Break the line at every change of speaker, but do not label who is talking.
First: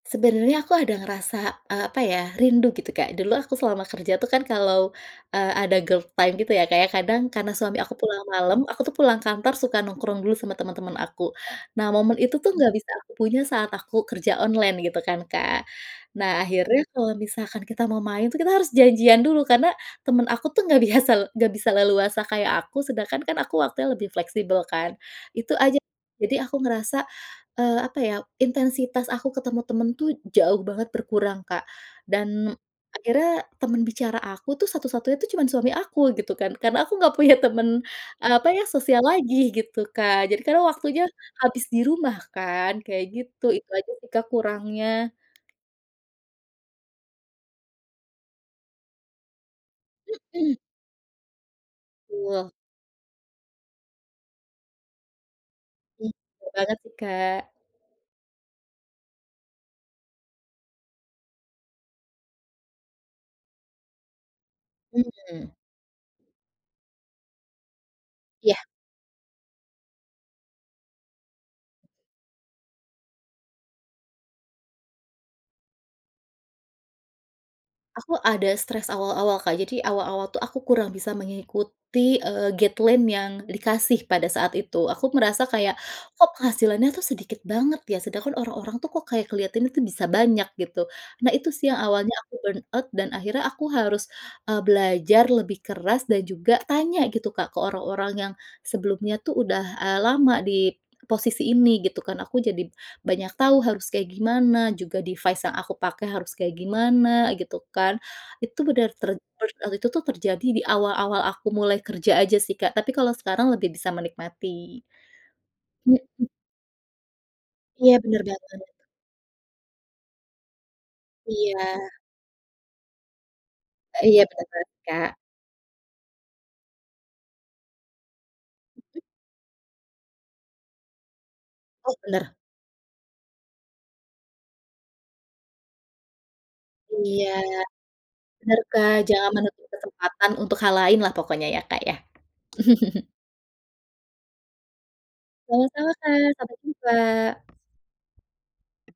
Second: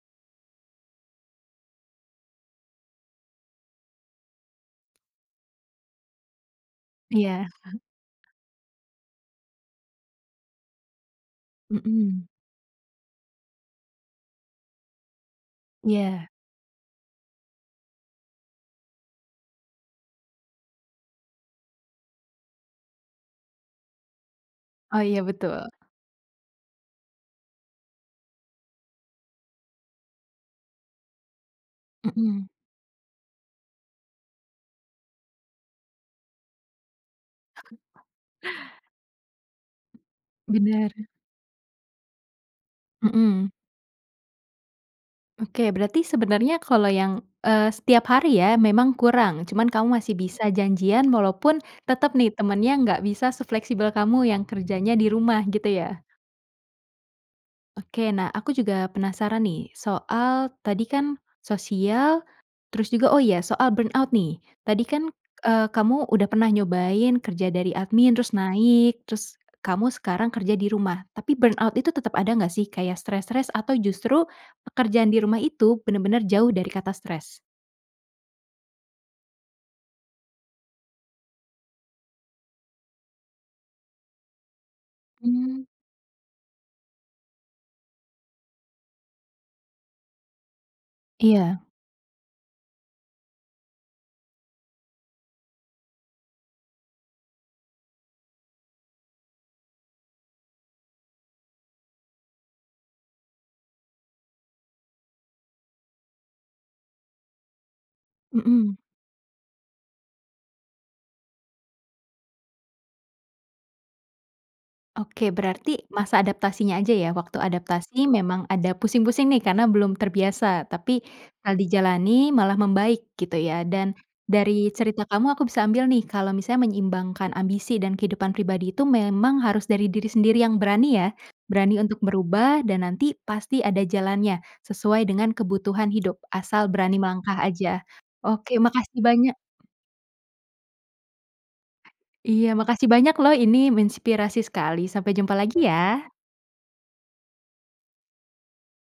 Sebenarnya aku ada ngerasa, eee, apa ya? Rindu gitu, Kak. Dulu aku selama kerja tuh kan kalau, eee, ada girl time gitu ya, kayak kadang
Iya.
karena suami aku pulang malam, aku tuh pulang kantor suka nongkrong dulu sama temen-temen aku. Nah, momen
Mhm.
itu tuh enggak bisa aku punya saat aku kerja online gitu kan, Kak.
Iya.
Nah, akhirnya kalau misalkan kita mau main tuh, kita harus janjian dulu karena temen aku tuh enggak biasa enggak bisa leluasa kayak aku, sedangkan kan aku waktunya lebih fleksibel kan?
Oh iya
Itu
betul.
aja. Jadi aku ngerasa, eee, apa ya intensitas aku ketemu temen tuh jauh banget berkurang, Kak.
Mhm.
Dan akhirnya temen bicara aku tuh satu-satunya tuh cuman suami aku gitu kan? Karena aku enggak punya temen apa ya sosial lagi gitu, Kak? Jadi karena
Bener.
waktunya habis di rumah kan? Kayak gitu
Mhm.
itu aja sih, Kak, kurangnya.
Oke. Berarti sebenernya kalau yang, eee, setiap hari ya memang kurang, cuman kamu masih bisa
Mhm.
janjian walaupun tetep nih,
Betul.
temennya enggak bisa sefleksibel kamu yang kerjanya di rumah, gitu ya?
Mhm. Betul banget sih Kak.
Oke. Nah, aku juga penasaran nih, soal tadi kan sosial, terus juga, oh ya soal burn out nih. Tadi kan,
Mhm.
eee, kamu udah pernah nyobain kerja dari admin, terus
Iya.
naik, terus kamu sekarang kerja di rumah. Tapi burnout itu tetep ada enggak sih? Kayak stres-stres atau justru pekerjaan di rumah itu bener-bener jauh dari kata stres?
Aku ada stres awal-awal Kak, jadi awal-awal tuh aku kurang bisa mengikuti, eee, guideline yang dikasih pada saat itu. Aku merasa
Mhm.
kayak kok penghasilannya tuh sedikit banget ya sedangkan orang-orang tuh kok kayak kelihatan itu bisa banyak gitu. Nah, itu
Iya.
sih yang awalnya aku burnout dan akhirnya aku harus, eee, belajar lebih keras dan juga tanya gitu, Kak, ke orang-orang yang sebelumnya tuh udah, eee, lama di p posisi ini, gitu kan. Aku jadi banyak tahu harus kayak gimana, juga device yang aku pakai harus kayak gimana, gitu kan? Itu
Mhm.
bener ter burnout itu tuh terjadi di awal-awal aku mulai kerja aja sih, Kak. Tapi kalau sekarang lebih bisa menikmati.
Oke. Berarti masa
Mhm.
adaptasinya aja ya? Waktu
Iya,
adaptasi
bener
memang
banget.
ada pusing-pusing nih karena belum terbiasa, tapi kalau
Iya.
dijalani malah membaik, gitu ya? Dan
Iya, bener banget,
dari cerita
Kak.
kamu, aku bisa ambil nih kalau misalnya menyeimbangkan ambisi dan kehidupan pribadi itu
Mhm.
memang harus dari diri sendiri yang berani ya? Berani
Oh,
untuk
bener.
berubah dan nanti pasti ada jalannya sesuai dengan kebutuhan hidup, asal berani
Iya.
melangkah aja.
Bener,
Oke,
Kak.
makasih
Jangan
banyak.
menutup kesempatan untuk hal lain lah pokoknya ya, Kak, ya.
Iya, makasih banyak loh ini menginspirasi sekali. Sampai jumpa lagi
Sama-sama,
ya.
Kak. Sampai jumpa.